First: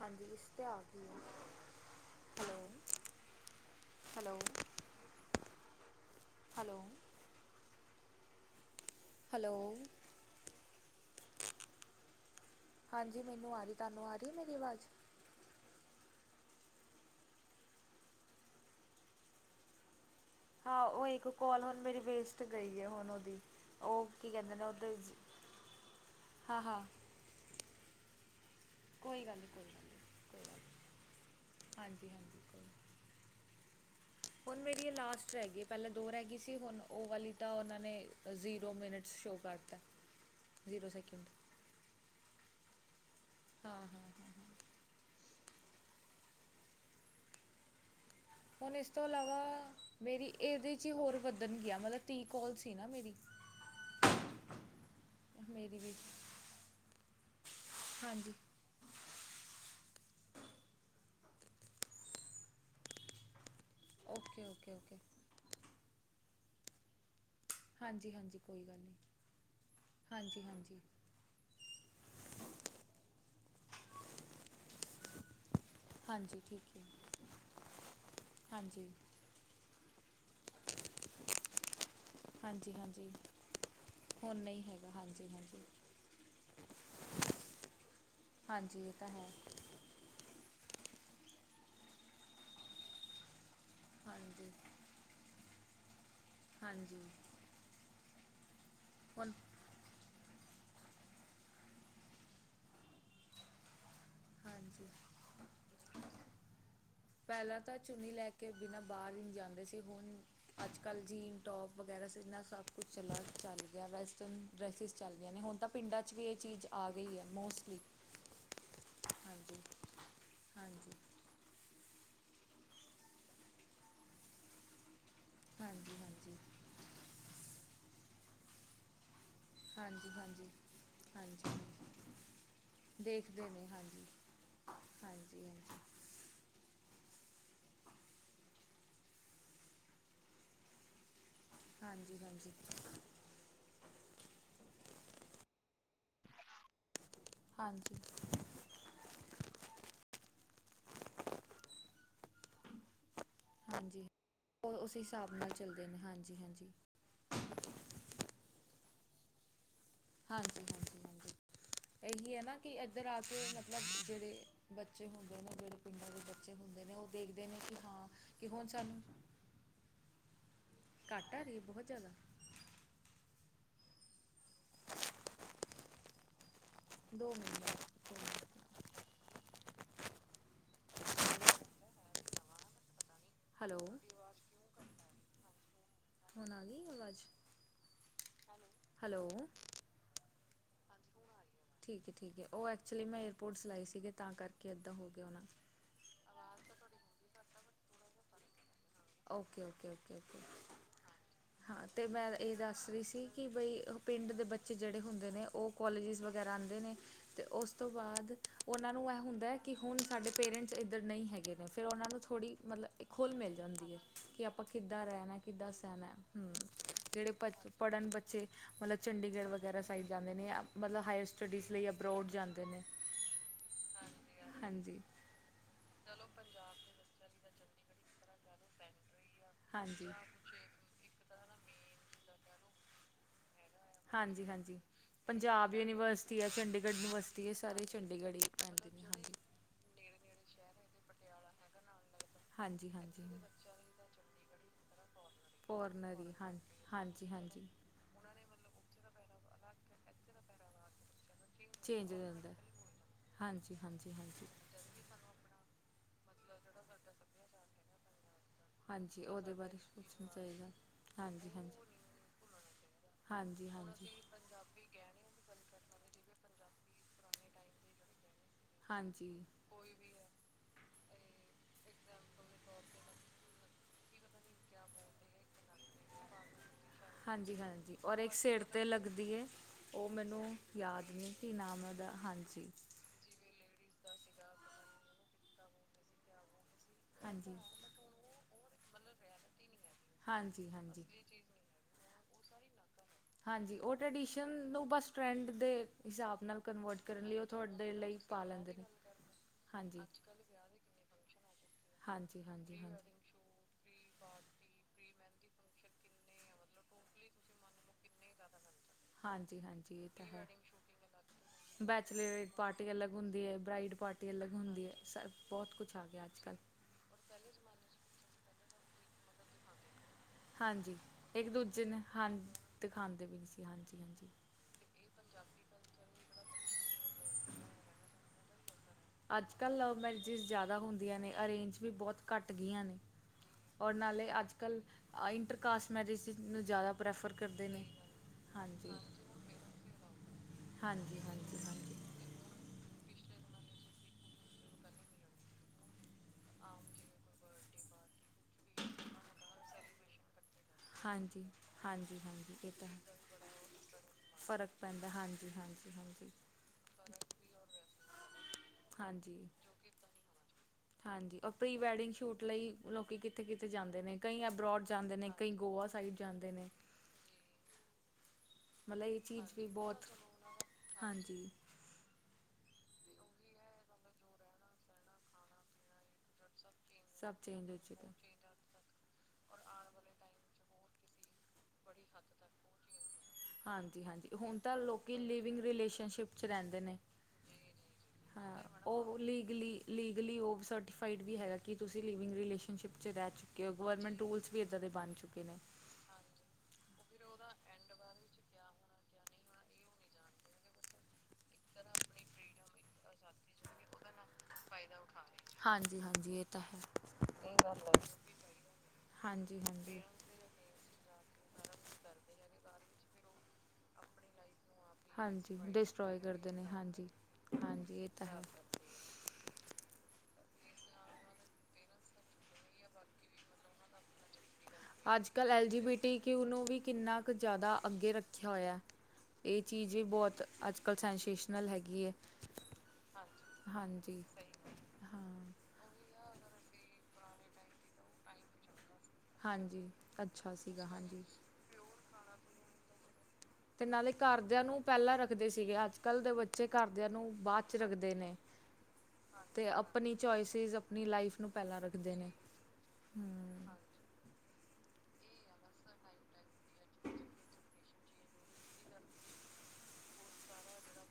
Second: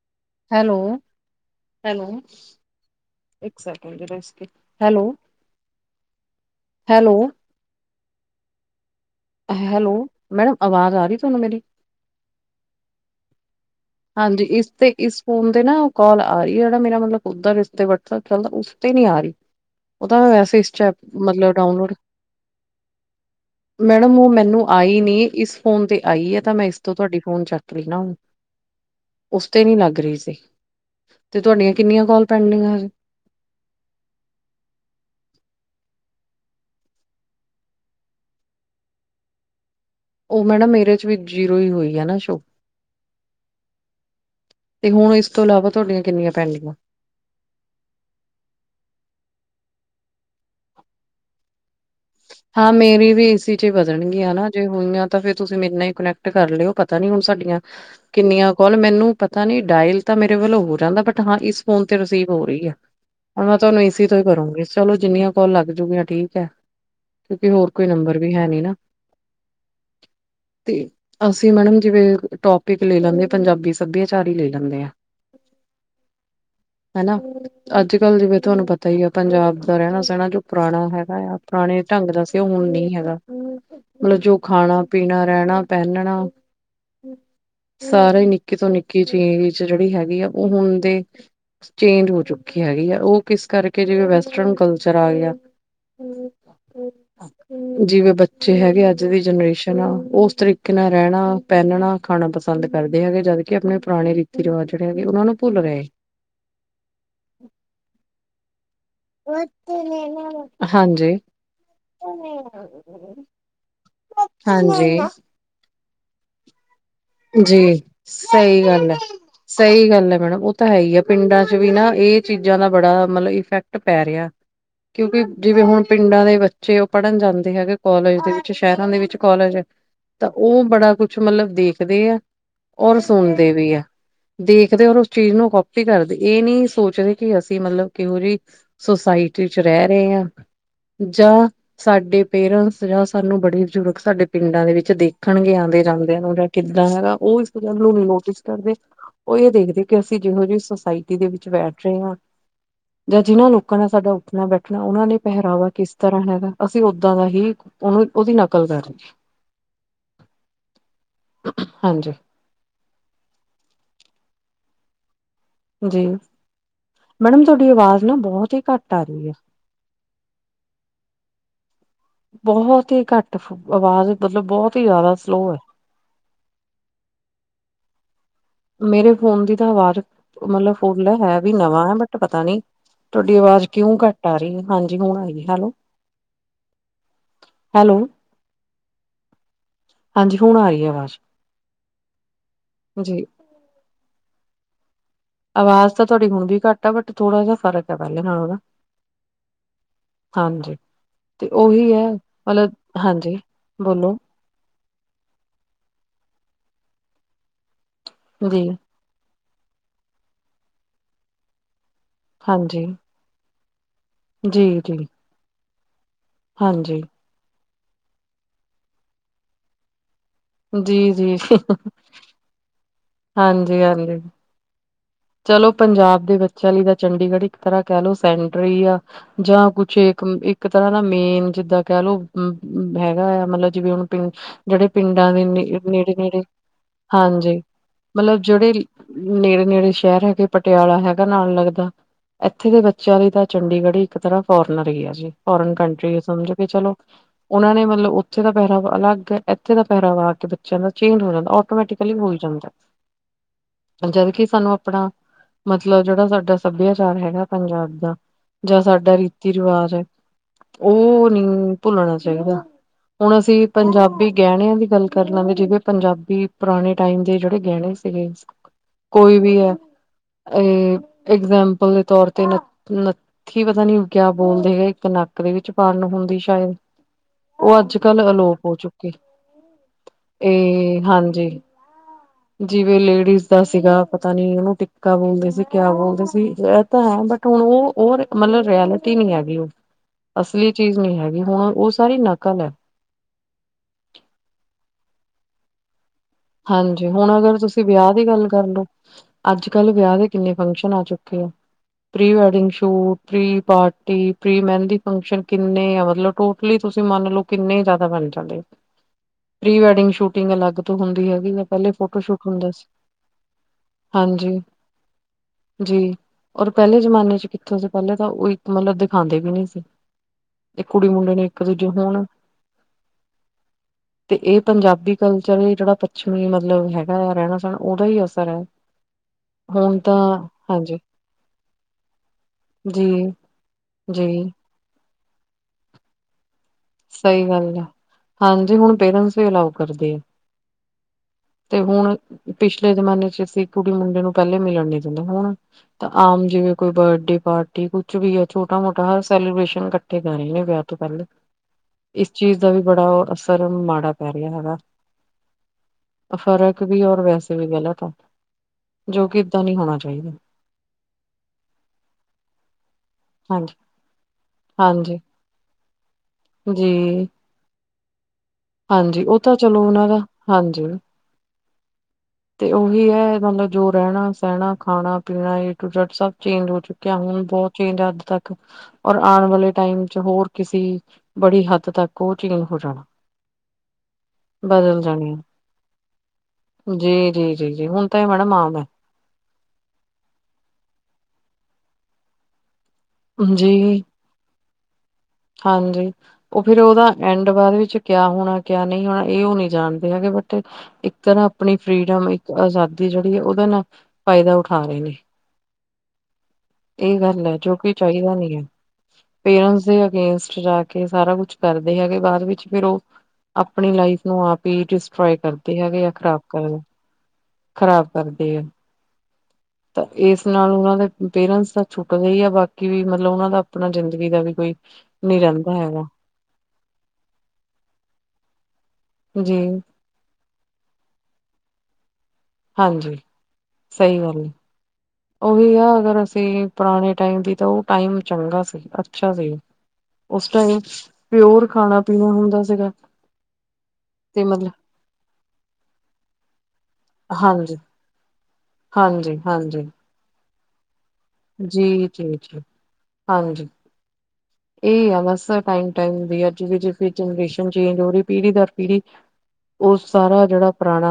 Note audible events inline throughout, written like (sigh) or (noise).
ਹਾਂਜੀ ਇਸ 'ਤੇ ਹੈਲੋ ਆਗੀ ਏ। ਹੈਲੋ ਹੈਲੋ, ਇੱਕ ਸੈਕਡ ਜਰਾ ਇਸ ਹੈਲੋ ਤੇ, ਹੈਲੋ, ਹੈਲੋ, ਹੈਲੋ, ਮੈਡਮ ਆਵਾਜ਼ ਆ ਰੀ ਤੁਆਨੂੰ ਮੇਰੀ- ਹਾਂਜੀ ਮੈਨੂੰ ਆਰੀ- ਹਾਂਜੀ ਇਸ ਤੇ ਇਸ ਫੋਨ ਤੇ ਨਾ ਕਾਲ ਆਰੀ ਯੈ ਮੇਰਾ ਮਲਬਦ ਔਦਾ ਰਿਸਤੇ ਵਟਸਪ ਚਲਦਾ ਉਸਤੇ ਨੀ ਆ ਰੀ ਔ ਤਾਂ ਵੈਸ ਹਾਂ ਇਸਚੈਪ ਉਹ ਇੱਕ ਮਤਲਬ ਕੋਲ ਡਾੳਨ ਹੁਣ ਲੋਡ, ਮੇਰੀ ਵੇਸਟ ਗਈ ਹੈ ਹੁਣ ਉਹਦੀ ਉਹ ਮੈਡਮ ਔ ਕੀ ਕਹਿੰਦੇ ਮੈਨੂੰ ਨੇ ਉਹਦੇ ਆਈ ਨੀ ਇਸ- ਫੋਨ ਤੇ ਆਈ ਆ ਤਾਂ ਹਾਂ ਮੈਂ ਇਸ ਹਾਂ ਤੋਂ ਤਾਡੀ ਫੋਨ ਚੱਕ ਲ ਨਾ ਹੁਣ ਕੋਈ ਗੱਲ ਉਸ ਨਹੀਂ ਤੇ ਕੋਈ ਨੀ ਗੱਲ ਲੱਗ ਰੀ ਨਹੀਂ ਸੀ। ਕੋਈ ਗੱਲ ਨਹੀਂ ਤੇ ਤੁਆਡਿਆ ਕਿੰਨੀਆਂ ਹਾਂਜੀ ਕਾਲ ਹਾਂਜੀ ਕੋਈ ਪੈਂਡਿੰਗਾ ਹੈ। ਹੁਣ ਮੇਰੀ ਇਹ ਲਾਸਟ ਰੈਹ ਗਈ ਪੈਲਾਂ ਦੋ ਰੈਹ ਗਈ ਸੀ ਹੁਣ ਔ ਵਾਲੀ ਤਾਂ ਔਨਾਂ ਨੇ ਜ਼ੀਰੋ ਮਿੰਨਟਸ ਸ਼ੋਅ ਕਰ ਤੈ ਔ ਮੈਡਮ ਮੇਰੇ ਚ ਵੀ ਜੀਰੋ ਹੀ ਹੋਈ ਹੈ ਨਾ ਸ਼ੋ ਹਾਂ ਹਾਂ ਹਾਂ ਹਾਂ ਤੇ ਹੁਣ ਇਸ ਤੋਂ ਇਲਾਵਾ ਤੁਹਾਡੀਆਂ ਕਿੰਨੀਆਂ ਪੈਂਡਗੈਂ- ਹੁਣ ਇਸ ਤੋਂ ਇਲਾਵਾ ਮੇਰੀ ਏਦੇ ਚ ਈ ਹੋਰ ਵਧਣ ਗਿਆ ਮਤਲਬ ਤੀਹ ਕੋਲ ਹਾਂ ਸੀ ਨਾ ਮੇਰੀ ਵੀ ਇਸੀ ਚ ਹੀ ਵਧਣ ਗਿਆ ਨਾ ਜੇ ਹੋਈਆਂ ਤਾਂ ਫੇਰ ਤੁਸੀਂ ਮੇਰੇ ਮੇਰੀ ਨਾਲ ਹੀ ਕੁਨੈਕਟ ਕਰ ਲੇਔ ਪ ਤਾ ਨੀ ਹੁਣ ਸਾਡੀਆਂ ਹਾਂ ਕਿੰਨੀਆਂ ਕਾਲ ਮੈਨੂੰ ਪਤਾ ਨੀ ਡਾਇਲ ਤਾਂ ਮੇਰੇ ਵੱਲੋਂ ਹੋ ਜਾਂਦਾ ਬਟ ਹਾਂ ਇਸ ਫੋਨ ਤੇ ਰਿਸੀਵ ਹੋ ਰੀ ਐ ਹੁਣ ਮੈਂ ਤਾਨੂੰ ਇਸੀ ਤੋਂ ਈ ਓਕੇ ਕਰੂੰਗੀ ਓਕੇ ਚਲੋ ਓਕੇ ਜਿਨੀਆਂ ਕੋਲ ਲੱਗ ਜਾੂਗੀ ਠੀਕੈ ਕਿਉਂਕਿ ਹੋਰ ਕੋਈ ਹਾਂਜੀ ਨੰਬਰ ਵੀ ਹਾਂਜੀ ਹੈ ਨੀ ਕੋਈ ਨਾ, ਗੱਲ ਨਹੀਂ ਹਾਂਜੀ ਤੇ ਹਾਂਜੀ ਅਸੀਂ ਮੈਡਮ ਜਿਵੇਂ ਟੋਪਿਕ ਲੈ ਲੈਂਦੇ ਪੰਜਾਬੀ ਸੱਭਿਆਚਾਰ ਈ ਲੈ ਲੈਂਦੇ ਆ ਹਾਂਜੀ ਠੀਕ ਹੈ ਹਨਾ ਅੱਜ- ਕੱਲ੍ਹ ਜਿਵੇਂ ਤੁਆਨੂੰ ਹਾਂਜੀ ਪਤਾ ਈ ਆ ਪੰਜਾਬ ਦਾ ਰੈਨਾ- ਸੈਨਾ ਜੋ ਪੁਰਾਣਾ ਹੈਗਾ ਆ। ਪੁਰਾਣੇ ਢੰਗ ਦਾ ਸੀ ਔ ਹੁਣ ਹਾਂਜੀ ਨੀ ਹਾਂਜੀ ਹੈਗਾ। ਮਲਬ ਜੋ ਹੁਣ ਨਹੀਂ ਖਾਣਾ- ਹੈਗਾ ਪੀਣਾ ਹਾਂਜੀ ਰੈਣਾ ਹਾਂਜੀ ਪੈਹਨਣਾ ਸਾਰੇ ਨਿੱਕੇ ਤੋ ਹਾਂਜੀ ਇਹ ਨਿੱਕੀ ਤਾਂ ਹੈ ਚੇਂਜ ਚ ਜਿਹੜੀ ਹੈਗੀ ਆ ਔ ਹੁਣ ਦੇ ਚੇਂਜ ਹੋ ਚੁੱਕੀ ਹੈਗੀ ਆ ਔ ਕਿਸ ਕਰਕੇ ਜਿਵੇਂ ਹਾਂਜੀ ਵੈਸਟਰਨ ਕਲਚਰ ਆ ਗਿਆ। ਹਾਂਜੀ। ਜਿਵੇਂ ਬੱਚੇ ਹੈਗੇ ਅੱਜ ਦੀ ਹੁਣ ਜਨਰੇਸ਼ਨ- ਪੈਨਾ ਉਸ ਤਰੀਕੇ ਨਾਲ ਰੈਣਾ ਪੈਨਨਾ ਖਾਣਾ ਪਸੰਦ ਕਰਦੇ ਹੈਗੇ ਜਦ ਕਿ ਅਪਣੇ ਪੁਰਾਣੇ- ਰਿਵਾਜ਼ ਜੇੜੇ ਹਾਂਜੀ ਹੈਗੇ ਔਨਾਂ ਨੂੰ ਭੁੱਲ ਰਹੇ। ਪੈਲਾਂ ਤਾਂ ਚੁੰਨੀ ਲੈ ਕੇ ਬਿਨਾਂ ਬਾਰ ਈ ਨੀ ਜਾਂਦੇ ਸੀ ਹੁਣ ਅੱਜ- ਕੱਲ੍ਹ ਹਾਂਜੀ ਜੀਨ, ਟੋਪ ਵਗੈਰਾ ਇਨਾ ਸਭ ਕੁਛ ਚਲਾ ਚੱਲ ਗਿਆ। ਵੈਸਟਰਨ ਡਰੈਸਿਸ ਹਾਂਜੀ ਚੱਲਦੀਆਂ ਨੇ, ਹੁਣ ਤਾਂ ਪਿੰਡਾਂ ਚ ਵੀ ਏ ਚੀਜ਼ ਆ ਗਈ ਐ ਜੀ ਸਈ ਗੱਲੈ, ਹਾਂਜੀ ਸਈ ਗੱਲੈ ਮੈੜਮ ਔ ਤਾ ਹੈ ਹਾਂਜੀ ਈ ਐ ਪਿੰਡਾਂ ਚ ਵੀ ਨਾ ਇਹ ਚੀਜ਼ਾਂ ਦਾ ਬੜਾ ਮਤਲਬ ਇਫੈਕਟ ਪੈ ਰਿਯਾ ਕਿਉਂਕਿ ਜਿਵੇਂ ਹੁਣ ਹਾਂਜੀ ਪਿੰਡਾਂ ਦੇ ਹਾਂਜੀ ਬੱਚੇ ਔਹ ਪੜ੍ਹਨ ਜਾਂਦੇ ਹੈਗੇ ਕੋਲੇਜ ਦੇ ਵਿੱਚ ਸ਼ੈਰਾਂ ਦੇ ਵਿੱਚ ਕੋਲੇਜ ਹਾਂਜੀ-ਹਾਂਜ-ਹਾਂਜੀ ਵੀ ਐ ਔਰ ਸੁਣਦੇ ਵੀ ਐ ਦੇਖਦੇ ਔਰ ਉਸ ਚੀਜ਼ ਹਾਂਜੀ ਨੂੰ ਹਾਂਜੀ ਕੋਪੀ ਕਰਦੇ ਏ ਨੀ ਸੋਚਦੇ ਕਿ ਅਸੀਂ ਮਤਲਬ ਕਿਹੋ ਜਿਹੀ ਸੁਸਾਇਟੀ ਚ ਰੈਹ ਰੇ ਆਂ। ਜਾਂ ਹਾਂਜੀ ਸਾਡੇ ਹਾਂਜੀ ਪੇਰੈਂਟਸ ਜਾਂ ਸਾਨੂੰ ਬੜੇ ਬਜ਼ੁਰਗ ਸਾਡੇ ਪਿੰਡਾਂ ਦੇ ਵਿੱਚ ਦੇਖਣਗੇ ਆਂਦੇ- ਜਾਂਦੇ ਨੂੰ ਕਿੱਦਾਂ ਹੈਗਾ। ਉਹ ਇਸ ਗੱਲ ਨੂੰ ਹਾਂਜੀ ਨੋਟਿਸ, ਕਰਦੇ, ਉਹ ਇਹ ਦੇਖਦੇ ਕਿ ਅਸੀਂ ਜਿਹੋ -ਜਿਹੀ ਸੁੋਸਾਇਟੀ ਦੇ ਵਿੱਚ ਬੈਠ ਰਹੇ ਹਾਂ। ਜਾਂ ਜਿਹਨਾਂ ਲੋਕਾਂ ਨਾਲ ਹਾਂਜੀ ਸਾਡਾ ਉੱਠਣਾ- ਉਹ ਬੈਠਣਾ ਉਸ ਉਹਨਾਂ ਨੇ ਹਿਸਾਬ ਨਾਲ ਪਹਿਰਾਵਾ ਚੱਲਦੇ ਕਿਸ ਨੇ ਤਰ੍ਹਾਂ ਹਾਂਜੀ ਹੈਗਾ, ਹਾਂਜੀ ਅਸੀਂ ਉਦ ਦਾਂ ਦਾ ਹੀ ਉਹਨੂੰ, ਉਹਦੀ ਨਕਲ ਕਰਦੇ। ਹਾਂਜੀ, ਹਾਂਜੀ ਇਹੀ ਹੈ ਨਾ ਕਿ ਇੱਧਰ ਆ ਕੇ ਮਤਲਬ ਜਿਹੜੇ, ਬੱਚੇ ਹੁੰਦੇ ਨੇ ਜਿਹੜੇ ਜੀ ਪਿੰਡਾਂ ਦੇ ਬੱਚੇ ਹੁੰਦੇ ਨੇ, ਉਹ ਮੈਡਮ ਦੇਖਦੇ ਨੇ ਤੁਹਾਡੀ ਕਿ ਆਵਾਜ਼ ਹਾਂ ਨਾ ਕਿ ਬਹੁਤ ਹੀ ਹੁਣ ਘੱਟ ਆ ਸਾਨੂੰ, ਰਹੀ ਹੈ ਘੱਟ ਆ ਰਹੀ ਬਹੁਤ ਜਿਆਦਾ! ਬਹੁਤ ਹੀ ਘੱਟ, ਆਵਾਜ਼ ਮਤਲਬ ਬਹੁਤ ਈ ਜ਼ਿਆਦਾ ਸਲੋ ਐ। ਦੋ ਮਿੰਟ ਹੋਲਡ ਮੇਰੇ ਫੋਨ ਦੀ ਤਾਂ ਆਵਾਜ਼, ਮਤਲਬ ਫੋਨ ਹੈ ਵੀ ਨਵਾਂ ਹੈ, ਬਟ ਪਤਾ ਨਹੀਂ। ਤੁਹਾਡੀ ਆਵਾਜ਼ ਹੈਲੋ ਕਿਉਂ ਘੱਟ ਆ ਰਹੀ ਐ, ਹਾਂਜੀ ਹੁਣ ਆਈ ਹੈਲੋ! ਹੁਣ ਆ ਗਈ ਆਵਾਜ਼, ਹੈਲੋ ਹੈਲੋ! ਹਾਂਜੀ ਹੁਣ ਆ ਰਹੀ ਹੈ ਆਵਾਜ਼। (inaudible) ਠੀਕ ਐ, ਠੀਕ ਐ, ਉਹ ਐਕਚੁਲੀ ਮੈਂ ਜੀ ਏਅਰਪੋਰਟਸ ਲਾਏ ਸੀਗੇ ਤਾਂ ਕਰਕੇ ਇੱਦਾਂ ਹੋ ਗਿਆ ਹੋਣਾ। ਆਵਾਜ਼ ਤਾਂ ਤੁਹਾਡੀ ਹੁਣ ਵੀ ਘੱਟ ਆ, 'ਬਟ ਥੋੜਾ ਜਿਹਾ ਫ਼ਰਕ ਐ ਪਹਿਲੇ ਨਾਲੋ ਨਾ। ਓਕੇ, ਓਕੇ, ਓਕੇ, ਓਕੇ ਹਾਂਜੀ ਤੇ ਹਾਂ ਉਹੀ ਤੇ ਹੈ ਮੈਂ ਇਹ ਮਤਲਬ ਦੱਸ ਰਹੀ ਸੀ ਹਾਂਜੀ ਕਿ ਬਈ ਉਹ ਬੋਲੋ ਪਿੰਡ ਦੇ ਬੱਚੇ' ਬੱਚੇ ਜਿਹੜੇ ਹੁੰਦੇ ਨੇ, ਉਹ ਕੋਲਜਿਸ ਵਗੈਰਾ ਆਂਦੇ ਨੇ ਅਤੇ ਉਸ ਤੋਂ ਬਾਅਦ, ਜੀ ਉਹਨਾਂ ਨੂੰ ਇਹ ਹੁੰਦਾ ਐ ਕਿ ਹੁਣ ਸਾਡੇ ਪੇਰੈਂਟਸ ਇੱਧਰ ਨਹੀਂ ਹੈਗੇ ਨੇ, ਫੇਰ ਉਹਨਾਂ ਨੂੰ ਥੋੜ੍ਹੀ ਹਾਂਜੀ, ਮਤਲਬ, ਖੁੱਲ੍ਹ ਮਿਲ ਜਾਂਦੀ ਐ ਕਿ ਆਪਾਂ ਜੀ-ਜੀ, ਕਿੱਦਾਂ ਰਹਿਣਾ, ਕਿੱਦਾਂ ਸਹਿਣਾ ਹਮ। ਹਾਂਜੀ। ਜੇੜੇ ਬਚ, ਪੜ੍ਹਨ ਬੱਚੇ ਮਤਲਬ ਚੰਡੀਗੜ੍ਹ ਵਗੈਰਾ ਸਾਈਡ ਜਾਂਦੇ ਨੇ ਅ ਮਤਲਬ ਹਾਇਰ ਜੀ-ਜੀ ਸਟੱਡੀਜ਼ ਲਈ ਅਬਰੋਡ ਜਾਂਦੇ ਨੇ। ਹਾਂਜੀ-ਹਾਂਜੀ। ਹਾਂਜੀ। ਚਲੋ ਪੰਜਾਬ ਦੇ ਬੱਚਿਆਂ ਲਈ ਤਾਂ ਚੰਡੀਗੜ੍ਹ ਇੱਕ ਤਰ੍ਹਾਂ ਕੈ ਲੋ ਸੈਂ ਟਰ ਈ ਆ। ਜਾਂ ਕੁਛ ਹਾਂਜੀ। ਇੱਕ, ਇੱਕ ਤਰ੍ਹਾਂ ਦਾ ਮੇਨ, ਜਿੱਦਾਂ ਕੈ ਲੋ ਹੈਗਾ ਆ ਮਤਲਬ ਜਿਵੇਂ ਹੁਣ ਪਿੰ, ਹਾਂਜੀ ਹਾਂਜੀ ਜੇੜੇ ਪਿੰਡਾਂ ਦੇ ਨੇ ਪੰਜਾਬ -ਨੇੜੇ- ਯੂਨੀਵਰਸਿਟੀ ਨੇੜੇ। ਹੈ ਚੰਡੀਗੜ੍ਹ ਯੂਨੀਵਰਸਿਟੀ ਹੈ ਹਾਂਜੀ, ਸਾਰੇ ਚੰਡੀਗੜ੍ਹ ਮਤਲਬ ਹੀ ਜੇੜੇ ਪੈਂਦੇ ਮਤਲਬ ਨੇ ਜਿਹੜੇ ਹਾਂਜੀ। ਨੇੜੇ-ਨੇੜੇ ਸ਼ਹਿਰ ਹੈਗੇ, ਪਟਿਆਲਾ ਹੈਗਾ ਨਾਲ ਲੱਗਦਾ। ਐਥੇ ਦੇ ਹਾਂਜੀ ਹਾਂਜੀ। ਬੱਚਿਆਂ ਲਈ ਤਾਂ ਚੰਡੀਗੜ੍ਹ ਈ, ਇੱਕ ਤਰਾਂ ਫੋਰਨਰ ਈ ਐ ਜੀ। ਫੋਰਨ ਕੰਟਰੀ ਫੋਰਨਰੀ ਸਮਝ ਹਾਂ ਕੇ ਚਲੋ, ਹਾਂਜੀ ਹਾਂਜੀ। ਓਨਾਂ ਨੇ ਮਤਲਬ ਬੱਚੇ ਦਾ ਪਹਿਰਾਵਾ ਅਲਗ ਏ, ਐਥੇ ਦਾ ਪਹਿਰਾਵਾ ਆ ਕੇ ਬੱਚਿਆਂ ਦਾ ਚੇਂਜ ਹੋ ਜਾਂਦਾ ਆਟੋਮੈਟਿਕਲੀ ਹੋ ਈ ਜਾਂਦੈ। ਹਾਂਜੀ ਹਾਂਜੀ ਜਦਕਿ ਹਾਂਜੀ। ਸਾਨੂੰ ਅ ਅਪਣਾ ਮਤਲਬ ਜੇੜਾ ਸਾਡਾ ਸੱਭਿਆਚਾਰ ਹੈਗਾ ਪੰਜਾਬ ਦਾ ਜਾਂ ਸਾਡਾ ਹਾਂਜੀ ਰੀਤੀ ਉਹਦੇ ਬਾਰੇ ਰਿਵਾਜ ਐ, ਪੁੱਛਣਾ ਚਾਹੀਦਾ ਓ ਹਾਂਜੀ ਨੀ ਭੁੱਲਣਾ ਚਾਈਦਾ। ਹੁਣ ਅਸੀਂ ਹਾਂਜੀ ਪੰਜਾਬੀ ਗੈਣਿਆਂ ਦੀ ਗੱਲ ਕਰ ਲਾਂਗੇ, ਜਿਵੇਂ ਪੰਜਾਬੀ ਪੁਰਾਣੇ ਟਾਈਮ ਜੇ ਜੇੜੇ ਗੈਣੇ ਸੀਗੇ, ਹਾਂਜੀ ਕੋਈ ਵੀ ਐ ਏ ਐਗਜੈਂਪਲ ਦੇ ਤੌਰ ਤੇ, ਨ -ਨੱਥੀ ਪਤਾ ਨੀ ਕਿਆ ਬੋਲਦੇ ਐ, ਇੱਕ ਨੱਕ ਦੇ ਵਿੱਚ ਪਾਂਨ ਨੂੰ ਹੁੰਦੀ ਸ਼ਾਇਦ। ਹਾਂਜੀ- ਉਹ ਹਾਂਜੀ। ਅੱਜ ਔਰ ਕੱਲ੍ਹ ਏਕ ਸਿਰ ਅਲੋਪ ਹੋ ਤੇ ਚੁੱਕੀ ਲੱਗਦੀ ਏ ਓ ਮੈਨੂੰ ਇਹ ਯਾਦ ਨੀ ਹਾਂਜੀ ਕਿ ਨਾਮ ਏ ਓਦਾ। ਹਾਂਜੀ। ਜਿਵੇਂ ਲੇਡੀਜ਼ ਦਾ ਸੀਗਾ ਪਤਾ ਨੀ ਓਨੂੰ ਟਿੱਕਾ ਬੋਲਦੇ ਸੀ, ਕਿਆ ਬੋਲਦੇ ਸੀ। ਹਾਂ, ਬਟ ਹਾਂਜੀ। ਹੁਣ ਓ, ਓ ਮਤਲਬ ਰੀਐਲਿਟੀ ਨੀ ਹੈਗੀ ਓ, ਹੈਗੀ ਅਸਲੀ ਉਹ ਚੀਜ਼ ਨੀ ਹੈ। ਵੀ ਹੁਣ ਓ ਸਾਰੀ ਨਕਲ ਐ। ਹਾਂਜੀ ਓ ਟਰਡੀਸ਼ਨ ਨੂੰ ਬਸ ਟਰੈਂਡ ਦੇ ਹਿਸਾਬ ਨਾਲ ਕਨਵਰਟ ਹਾਂਜੀ ਕਰਨ ਹੁਣ ਲਈ ਉਹ ਅਗਰ ਤੁਸੀਂ ਤੁਹਾਡੇ ਵਿਆਹ ਲਈ ਦੀ ਪਾ ਗੱਲ ਕਰ ਲੈਂਦੇ ਲੋ ਨੇ। ਅੱਜ-ਕੱਲ ਅੱਜ ਵਿਆਹ ਦੇ ਕਿੰਨੇ ਫੰਕਸ਼ਨ ਆ ਚੁੱਕੇ ਆ। ਪ੍ਰੀ ਚੁੱਕੇ ਆ wedding shoot pre party, pre mehndi function ਕਿੰਨੇ ਆ ਮਤਲਬ ਟੋਟਲੀ ਤੁਸੀਂ ਮੰਨ ਲਓ ਕਿੰਨੇ ਜਾਦਾ ਬਣ ਜਾਂਦੇ। (inaudible) ਪ੍ਰੀ ਵੈਡਿੰਗ ਸ਼ੂਟਿੰਗ ਅਲੱਗ ਤੋਂ ਹੁੰਦੀ ਹੈਗੀ। (unintelligible) ਬੈਚਲਰ ਸ਼ੂਟ ਹੁੰਦਾ ਸੀ ਪਾਰਟੀ ਅਲੱਗ ਹੁੰਦੀ ਐ, ਬਰਾਈਡ ਪਾਰਟੀ ਅਲੱਗ ਹਾਂਜੀ ਹੁੰਦੀ ਐ, ਸਬ ਬੋਤ ਕੁਛ ਆ ਗਿਆ ਅੱਜ ਕੱਲ੍ਹ। ਪਰ ਪੈਲੇ ਜਮਾਨੇ ਚ ਕਿੱਥੋਂ ਸੀ ਪੈਲੇ ਤਾਂ ਓ ਈ ਮਤਲਬ ਦਿਖਾਂਦੇ ਵੀ ਨੀ ਸੀ। ਏ ਹਾਂਜੀ ਕੁੜੀ ਮੁੰਡੇ ਨੇ ਇੱਕ ਦੂਜੇ ਨੇ ਹੁਣ ਹਾਂ ਦਿਖਾਉਂਦੇ ਵੀ ਨਹੀਂ ਸੀ ਹਾਂਜੀ ਹਾਂਜੀ ਤੇ ਏ ਪੰਜਾਬੀ ਕਲਚਰ ਲਈ ਜੇੜਾ ਪੱਛਮੀ ਮਤਲਬ ਹੈਗਾ ਆ ਰੈਣਾ ਸੈਣ ਓਦਾ ਈ ਅਸਰ ਐ। ਅੱਜ ਕੱਲ੍ਹ ਲਵ ਮੈਰਿਜਿਸ ਜਾਦਾ ਹੁੰਦੀਆਂ ਨੇ ਅਰੇਂਜ ਵੀ ਬੋਤ ਘੱਟ ਗੀਆਂ ਨੇ। ਜੀ ਔਰ ਜੀ ਨਾਲੇ ਅੱਜ ਕੱਲ੍ਹ ਅਤ ਇੰਟਰਕਾਸਟ ਮੈਰਿਜਸ ਨੂੰ ਜਾਦਾ ਸਈ ਗੱਲ ਐ ਹਾਂਜੀ ਹੁਣ ਪੇਰੈਂਟਸ ਵੀ ਅਲਾਓ ਕਰਦੇ। ਤੇ ਹਾਂਜੀ-ਹਾਂਜੀ-ਹਾਂਜੀ ਹੁਣ ਪਿਛਲੇ ਜਮਾਨੇ ਚ ਅਸੀਂ ਕੁੜੀ ਮੁੰਡੇ ਨੂੰ ਪੈਲੇ ਮਿਲਣ ਨੀ ਦਿੰਦੇ ਹੁਣ ਤਾਂ ਆਮ ਜਿਵੇਂ ਕੋਈ ਬਰਡੇ ਪਾਰਟੀ ਕੁੱਛ ਵੀ ਐ ਛੋਟਾ ਮੋਟਾ ਹਰ ਸੈਲੀਬ੍ਰੇਸ਼ਨ ਇਕੱਠੇ ਕਰ ਰੇ ਨੇ ਵਿਆਹ ਤੋਂ ਪਹਿਲੇ ਹਾਂਜੀ। ਹਾਂਜੀ ਇਸ ਹਾਂਜੀ ਚੀਜ਼ ਦਾ ਇਹ ਵੀ ਤਾਂ ਹੈ ਬੜਾ ਓ ਅਸਰ ਮਾੜਾ ਪੈ ਰਿਆ ਫ਼ਰਕ ਹੈਗਾ ਪੈਂਦਾ ਹਾਂਜੀ ਹਾਂਜੀ ਹਾਂਜੀ ਫ਼ਰ ਕ ਵੀ ਓਰ ਵੈਸੇ ਵੀ ਗਲਤ ਆ। ਜੋ ਕਿ ਏਦਾਂ ਨਹੀਂ ਹੋਣਾ ਚਾਹੀਦਾ ਹਾਂਜੀ-ਹਾਂਜੀ ਔਰ ਪ੍ਰੀ ਵੈਡਿੰਗ ਸ਼ੂਟ ਲਈ ਲੋਕੀ ਕੀ ਕਿੱਥੇ ਕਿਤੇ ਹਾਂਜੀ ਜਾਂਦੇ ਨੇ ਕਈ ਅਬਰੋਡ ਜਾਂਦੇ ਨੇ ਕਈ ਗੋਆ ਸਾਈਡ ਜਾਂਦੇ ਨੇ। ਏ ਮਤਲਬ ਇਹ ਹਾਂਜੀ ਓ ਚੀਜ਼ ਤਾਂ ਵੀ ਚਲੋ ਬਹੁਤ ਉਨਾਂ ਦਾ ਹਾਂਜੀ‌। ਹਾਂਜੀ। ਤੇ ਓਹੀ ਐ ਮਤਲਬ ਜੋ ਰੈਣਾ, ਸੈਣਾ, ਖਾਣਾ, ਪੀਣਾ ਏ ਟੂ ਜੇਡ ਸਭ ਚੇਂਜ ਹੋ ਚੁੱ ਕਿਆ ਸਭ ਚੁੱਕਾ ਹੁਣ ਬੋ ਹੋ ਚੇਂਜ ਚੁੱਕਾ। ਅੱਜ ਤਕ ਔਰ ਆਣ ਵਾਲੇ ਟਾਈਮ ਚ ਹੋਰ ਕਿਸੀ ਬੜੀ ਹੱਦ ਤੱਕ ਉਹ ਚੇਂਜ ਹੋ ਜਾਣਾ, ਹਾਂਜੀ-ਹਾਂਜੀ ਹੁਣ ਤਾਂ ਬਦਲ ਲੋਕੀ ਜਾਣੀ ਆ। ਲਿਵਿੰਗ ਰਿਲੇਸ਼ਨਸ਼ਿਪ ਚ ਰੈਂਦੇ ਨੇ ਜੀ, ਜੀ, ਜੀ, ਜੀ ਹੁਣ ਤਾਂ ਇਹ ਮੈਡਮ ਹਾਂ ਆਮ ਹੈ, ਓ ਓ ਲੀਗਲੀ-ਲੀਗਲੀ ਓ ਸਰਟੀਫਾਈਡ ਵੀ ਹੈਗਾ ਕੀ ਤੁਸੀਂ ਲਿਵਿੰਗ ਰਿਲੇਸ਼ਨਸ਼ਿਪ ਚ ਰੈ ਚੁੱਕੇ ਓ ਜੀ, ਗਵਰਮੈਂਟ ਰੂਲਸ ਵੀ ਇੱਦਾਂ ਦੇ ਬਣ ਚੁੱਕੇ ਨੇ। ਹਾਂਜੀ ਓ ਫਿਰ ਓਦਾ ਐਂਡ ਬਾਦ ਵਿੱਚ ਕਿਆ ਹੋਣਾ ਕਿਆ ਨੀ ਹੋਣਾ ਏ ਓ ਨੀ ਜਾਣਦੇ ਹੈਗੇ ਬਟ ਇੱਕ ਤਰ੍ਹਾਂ ਆਪਣੀ ਫਰੀਡਮ ਇੱਕ ਆਜ਼ਾਦੀ ਜੇੜੀ ਓਦੇ ਨਾ ਫਾਇਦਾ ਉਠਾ ਰੇ ਨੇ। ਹਾਂਜੀ ਹਾਂਜੀ ਇਹ ਤਾਂ ਹੈ ਏ ਗੱਲ ਐ ਜੋ ਕੀ ਚਾਈਦਾ ਨੀ ਐ। ਹਾਂਜੀ ਉਸਦੇ ਹਾਂਜੀ। ਅਗੇਂਸਟ ਜਾ ਕੇ ਸਾਰਾ ਕੁਛ ਕਰਦੇ ਹੈਗੇ ਬਾਦ ਵਿੱਚ ਫਿਰ ਓ ਆਪਣੀ ਲਾਈਫ ਨੂੰ ਆਪ ਈ ਡਿਸਟ੍ਰੋਏ ਹਾਂਜੀ ਕਰਦੇ ਹੈਗੇ ਆ ਡਿਸਟ੍ਰੋਏ ਖ਼ਰਾਬ ਕਰਦੇ ਨੇ ਕਰ ਹਾਂਜੀ ਹਾਂਜੀ ਖ਼ਰਾਬ ਇਹ ਤਾਂ ਹੈ। ਕਰਦੇ ਆ। (inaudible) ਤਾਂ ਰਸ ਨਾਲ ਉਨਾਂ ਦੇ ਪੇਰੈਂਟਸ ਤਾਂ ਛੁੱਟਦੇ ਈ ਆ ਬਾਕੀ ਵੀ ਮਤਲਬ ਉਨਾਂ ਦਾ ਆਪਣਾ ਜ਼ਿੰਦਗੀ ਦਾ ਵੀ ਕੋਈ ਅੱਜ ਨਹੀਂ ਕੱਲ੍ਹ ਐਲ ਰਹਿੰਦਾ ਜੀ ਬੀ ਹੈਗਾ ਟੀ ਕਿਊ ਨੂੰ ਵੀ ਕਿੰਨਾ ਕ ਜਾਦਾ ਅੱਗੇ ਰੱਖਿਆ ਹੋਇਆ। ਜੀ ਏ ਚੀਜ਼ ਵੀ ਬੋਤ ਅੱਜ ਕੱਲ੍ਹ ਸੈਂਸੇਸ਼ਨਲ ਹੈਗੀ ਏ। ਹਾਂਜੀ ਸਈ ਗੱਲ। ਹਾਂ। ਓਹੀ ਆ ਅਗਰ ਅਸੀਂ ਪੁਰਾਣੇ ਟਾਈਮ ਦੀ ਤਾਂ ਓ ਟਾਈਮ ਚੰਗਾ ਸੀ, ਅੱਛਾ ਸੀ ਹਾਂਜੀ ਉਸ ਅੱਛਾ ਟਾਈਮ ਸੀਗਾ ਹਾਂਜੀ। ਪਿਓਰ ਖਾਣਾ ਪਿਓਰ ਹੁੰਦਾ ਸੀਗਾ। ਤੇ ਨਾਲੇ ਤੇ ਘਰਦਿਆਂ ਨੂੰ ਮਤਲਬ ਪਹਿਲਾਂ ਰੱਖਦੇ ਸੀਗੇ ਅੱਜ ਕੱਲ੍ਹ ਦੇ ਬ ਬੱਚੇ ਘਰਦਿਆਂ ਨੂੰ ਬਾਅਦ ਚ ਹਾਂਜੀ ਰੱਖਦੇ ਨੇ ਹਾਂਜੀ ਤੇ ਹਾਂਜੀ ਆਪਣੀ ਚੁਇਸਿਸ ਆਪਣੀ ਲਾਈਫ ਨੂੰ ਪਹਿਲਾਂ ਜੀ ਰੱਖਦੇ ਨੇ ਜੀ ਜੀ ਹਾਂਜੀ ਹੂੰ ਹਾਂ ਇਹ ਆ ਬਸ ਟਾਈਮ ਟਾਈਮ ਦੀ ਅੱਜ ਜ ਜਨਰੇਸ਼ਨ ਚੇਂਜ ਹੋ ਰਹੀ ਪੀੜ੍ਹੀ ਦਰ ਪੀੜੀ ਉਹ ਸਾਰਾ ਜਿਹੜਾ ਪੁਰਾਣਾ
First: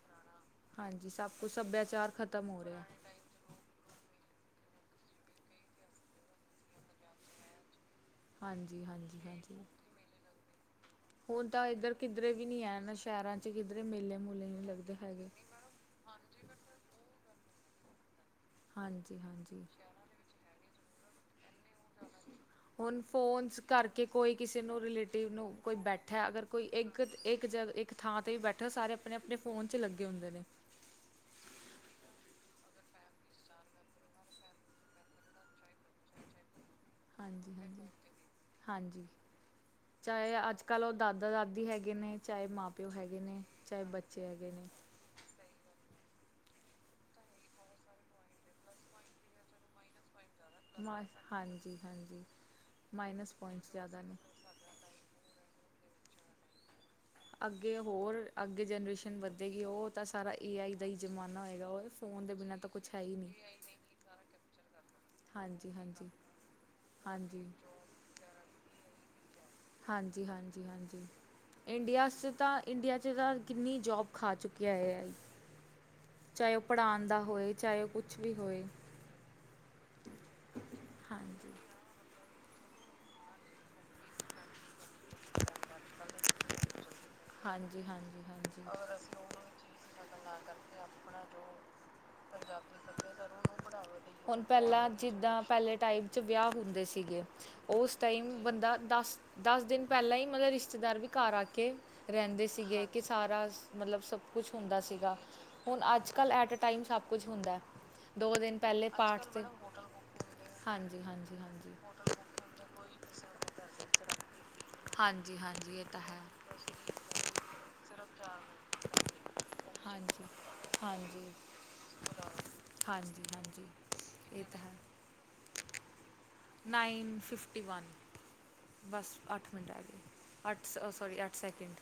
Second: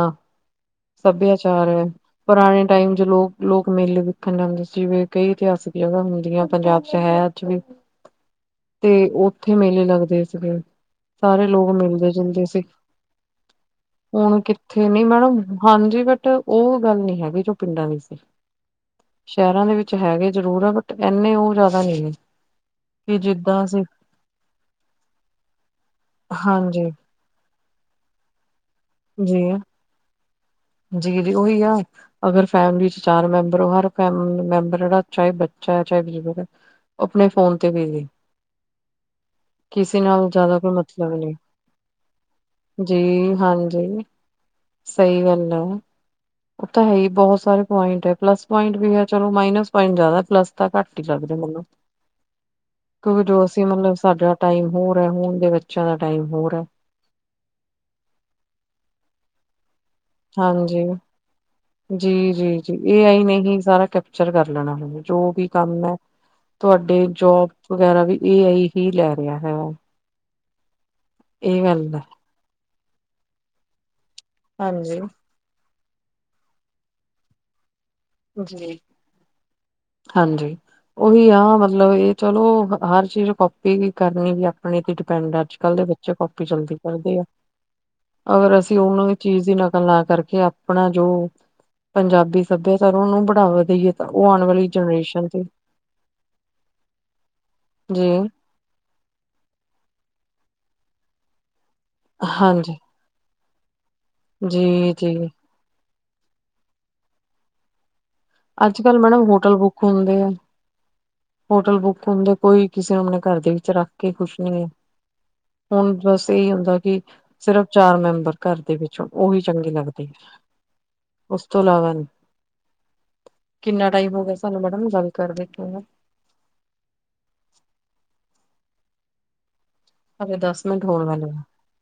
ਹਾਂਜੀ ਸਭ ਕੁਛ ਸਭਿਆਚਾਰ ਹੈ ਸੱਭਿਆਚਾਰ ਖ਼ਤਮ ਹੋ ਪੁਰਾਣੇ ਰਿਹਾ ਟਾਈਮ ਚ ਲੋਕ ਲੋਕ ਮੇਲੇ ਵੇਖਨ ਜਾਂਦੇ ਸੀ ਕਈ ਇਤਿਹਾਸਿਕ ਜਗ੍ਹਾ ਹੁੰਦੀਆਂ ਪੰਜਾਬ ਚ ਹੈ ਅੱਜ ਵੀ ਹਾਂਜੀ ਤੇ ਹਾਂਜੀ ਉੱਥੇ ਹਾਂਜੀ। ਮੇਲੇ ਲੱਗਦੇ ਸੀਗੇ ਸਾਰੇ ਹੁਣ ਤਾਂ ਲੋਕ ਇੱਧਰ ਮਿਲਦੇ ਕਿੱਧਰੇ ਜੁਦੇ ਵੀ ਨਹੀਂ ਸੀਗੇ ਹੈ ਨਾ ਸ਼ਹਿਰਾਂ 'ਚ ਕਿੱਧਰੇ ਮੇਲੇ ਹੁਣ ਮੂਲੇ ਨਹੀਂ ਕਿੱਥੇ ਲੱਗਦੇ ਨੀ ਹੈਗੇ। ਮੈਡਮ ਹਾਂਜੀ ਬਟ ਉਹ ਗੱਲ ਨੀ ਹੈਗੀ ਜੋ ਪਿੰਡਾਂ ਵਿੱਚ ਸੀ ਹਾਂਜੀ ਹਾਂਜੀ ਸ਼ਹਿਰਾਂ ਦੇ ਵਿੱਚ ਹੈਗੇ ਜ਼ਰੂਰ ਹੈ ਬਟ ਇੰਨੇ ਉਹ ਜ਼ਿਆਦਾ ਨਹੀਂ ਨੇ ਹੁਣ ਫੋਨਸ ਕਰਕੇ ਕੋਈ ਕਿਸੇ ਨੂੰ ਰਿਲੇਟਿਵ ਨੂੰ ਕੋਈ ਬੈਠਾ ਅਗਰ ਕੋਈ ਹਾਂਜੀ ਇੱਕ ਇੱਕ ਜਗ ਇੱਕ ਥਾਂ ਤੇ ਵੀ ਬੈਠੇ ਸਾਰੇ ਆਪਣੇ ਆਪਣੇ ਜੀ ਫੋਨ ਚ ਲੱਗੇ ਹੁੰਦੇ ਨੇ ਜੀ ਜੀ ਉਹੀ ਆ ਅਗਰ ਫੈਮਲੀ ਚ ਚਾਰ ਮੈਂਬਰ ਹਰ ਮੈਂਬਰਾ ਚਾਹੇ ਬੱਚਾ ਹੈ ਚਾਹੇ ਬਜ਼ੁਰਗ ਹੈ ਆਪਣੇ ਹਾਂਜੀ ਫੋਨ ਤੇ ਹਾਂਜੀ ਬਿਜੀ ਹਾਂਜੀ ਕਿਸੇ ਨਾਲ ਚਾਹੇ ਜ਼ਿਆਦਾ ਅੱਜ ਕੋਈ ਕੱਲ ਉਹ ਮਤਲਬ ਦਾਦਾ ਨਹੀਂ ਦਾਦੀ ਹੈਗੇ ਨੇ ਚਾਹੇ ਮਾਂ ਪਿਓ ਹੈਗੇ ਜੀ ਨੇ ਚਾਹੇ ਹਾਂਜੀ ਬੱਚੇ ਹੈਗੇ ਨੇ ਸਹੀ ਗੱਲ ਹੈ ਹੁਣ ਉਹ ਤਾਂ ਹੈ ਹੀ ਬਹੁਤ ਸਾਰੇ ਪੁਆਇੰਟ ਹੈ ਪਲੱਸ ਪੁਆਇੰਟ ਵੀ ਹੈ ਚਲੋ ਮਾਇਨਸ ਪੁਆਇੰਟ ਜ਼ਿਆਦਾ ਪਲੱਸ ਤਾਂ ਮ ਘੱਟ ਹੀ ਲੱਗਦੇ ਮੈਨੂੰ ਹਾਂਜੀ ਹਾਂਜੀ ਕਿਉਂਕਿ ਮਾਈਨਸ ਜੋ ਅਸੀਂ ਪੁਆਇੰਟਸ ਮਤਲਬ ਜ਼ਿਆਦਾ ਨੇ ਸਾਡੇ ਨਾ ਟਾਈਮ ਹੋਰ ਹੈ ਹੁਣ ਦੇ ਬੱਚਿਆਂ ਦਾ ਟਾਈਮ ਹੋਰ ਹੈ। ਅੱਗੇ ਹੋਰ ਅੱਗੇ ਜਨਰੇਸ਼ਨ ਵੱਧੇਗੀ ਉਹ ਤਾਂ ਸਾਰਾ ਏ ਆਈ ਹਾਂਜੀ ਦਾ ਹੀ ਜ਼ਮਾਨਾ ਹੋਏਗਾ ਉਹ ਫੋਨ ਦੇ ਬਿਨਾ ਤਾਂ ਕੁਛ ਹੈ ਹੀ ਨਹੀਂ ਚਲੋ ਮੈਂ ਆਪਣਾ ਨਾਮ ਲੈਨੀ ਜੋ ਵੀ ਹਾਂਜੀ ਕੰਮ ਹੈ ਹਾਂਜੀ ਤੁਹਾਡੇ ਹਾਂਜੀ ਜੋਬ ਵਗੈਰਾ ਵੀ ਏ ਆਈ ਕੀ ਕਹਿ ਰਿਹਾ ਹੈਗਾ ਹਾਂਜੀ ਹਾਂਜੀ ਹਾਂਜੀ ਹੈ। ਇੰਡੀਆ 'ਚ ਤਾਂ ਇੰਡੀਆ 'ਚ ਤਾਂ ਕਿੰਨੀ ਜੋਬ ਖਾ ਚੁੱਕਿਆ ਹੈ ਹਾਂਜੀ ਏਆਈ ਚਾਹੇ ਉਹ ਪੜ੍ਹਾਉਣ ਦਾ ਹੋਏ ਚਾਹੇ ਉਹ ਕੁਛ ਵੀ ਹੋਏ ਜੀ ਹਾਂਜੀ ਉਹੀ ਆ ਹਾਂਜੀ ਮਤਲਬ ਮਤਲਬ ਇਹ ਚਲੋ ਹਰ ਚੀਜ਼ ਨੂੰ ਕਾਪੀ ਹੀ ਕਰਨੀ ਆ ਆਪਣੇ ਤੇ ਡਿਪੈਂਡ ਆ ਅੱਜ ਕੱਲ ਦੇ ਬੱਚੇ ਕਾਪੀ ਜਲਦੀ ਕਰਦੇ ਆ ਹਾਂਜੀ ਹਾਂਜੀ ਅਗਰ ਹਾਂਜੀ ਅਸੀਂ ਉਹਨਾਂ ਦੀ ਚੀਜ਼ ਦੀ ਨਕਲ ਨਾ ਕਰਕੇ ਆਪਣਾ ਜੋ ਪੰਜਾਬੀ ਸੱਭਿਅਚਾਰ ਨੂੰ ਬੜਾਵਾ ਦਈਏ ਤਾਂ ਉਹ ਆਉਣ ਹੁਣ ਵਾਲੀ ਪਹਿਲਾਂ ਜਨਰੇਸ਼ਨ ਜਿੱਦਾਂ ਤੇ ਪਹਿਲੇ ਟਾਈਮ ਚ ਵਿਆਹ ਹੁੰਦੇ ਸੀਗੇ ਉਸ ਜੀ ਟਾਈਮ ਬੰਦਾ ਦਸ ਦਸ ਦਿਨ ਪਹਿਲਾਂ ਹੀ ਮਤਲਬ ਰਿਸ਼ਤੇਦਾਰ ਵੀ ਘਰ ਆ ਕੇ ਰਹਿੰਦੇ ਹਾਂਜੀ ਸੀਗੇ ਕਿ ਸਾਰਾ ਮਤਲਬ ਸਬ ਸਭ ਕੁਛ ਹੁੰਦਾ ਜੀ ਸੀਗਾ ਜੀ ਹੁਣ ਅੱਜ ਕੱਲ੍ਹ ਐਟਏ ਟਾਈਮ ਸਭ ਕੁਝ ਹੁੰਦਾ ਦੋ ਦਿਨ ਅੱਜ ਪਹਿਲੇ ਕੱਲ ਪਾਠ ਮੈਡਮ 'ਤੇ ਹੋਟਲ ਬੁੱਕ ਹੁੰਦੇ ਆ ਹਾਂਜੀ ਹਾਂਜੀ ਹਾਂਜੀ ਹੋਟਲ ਬੁੱਕ ਹੁੰਦੇ ਕੋਈ ਕਿਸੇ ਨੂੰ ਆਪਣੇ ਘਰ ਦੇ ਵਿੱਚ ਰੱਖ ਕੇ ਖੁਸ਼ ਨਹੀਂ ਹੈ ਹਾਂਜੀ ਹਾਂਜੀ ਹਾਂਜੀ ਇਹ ਹੁਣ ਤਾਂ ਹੈ ਬਸ ਇਹੀ ਹੁੰਦਾ ਕਿ ਸਿਰਫ਼ ਚਾਰ ਮੈਂਬਰ ਘਰ ਦੇ ਵਿੱਚੋਂ ਉਹੀ ਚੰਗੇ ਲੱਗਦੇ ਹਾਂਜੀ ਉਸ ਤੋਂ ਇਲਾਵਾ ਨਈ ਦਾ ਹਾਂਜੀ ਹਾਂਜੀ ਕਿੰਨਾ ਟਾਈਮ ਹੋ ਗਿਆ ਇਹ ਤਾਂ ਸਾਨੂੰ ਹੈ ਮੈਡਮ ਗੱਲ ਕਰ ਦੇ ਕੇ ਨਾ ਨਾਈਨ ਫਿਫਟੀ ਵਨ ਬਸ ਅੱਠ ਮਿੰਟ ਰਹਿ ਹਾਲੇ ਗਏ ਦਸ ਅੱਠ ਸ ਮਿੰਟ ਹੋਣ ਸੋਰੀ ਵਾਲੇ ਅੱਠ ਆ। ਸੈਕਿੰਡ।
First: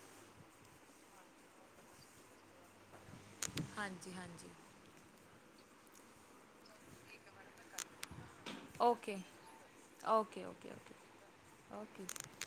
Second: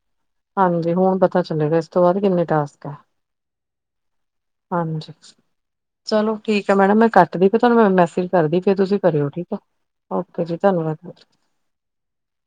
ਹਾਂਜੀ, ਹੁਣ ਪਤਾ ਚੱਲੇਗਾ ਇਸ ਤੋਂ ਬਾਅਦ ਕਿੰਨੇ ਟਾਸਕ। ਆ ਹਾਂਜੀ-ਹਾਂਜੀ। ਹਾਂਜੀ। ਚਲੋ ਠੀਕ ਹੈ ਮੈਡਮ ਮੈਂ ਕੱਟਦੀ ਪੀ, ਫਿਰ ਤੁਹਾਨੂੰ ਮ ਮੈਸੇਜ ਕਰਦੀ ਫੇਰ ਤੁਸੀਂ ਓਕੇ ਕਰਿਓ ਠੀਕ ਆ। ਓਕੇ ਜੀ, ਧੰਨਵਾਦ। ਓਕੇ ਜੀ।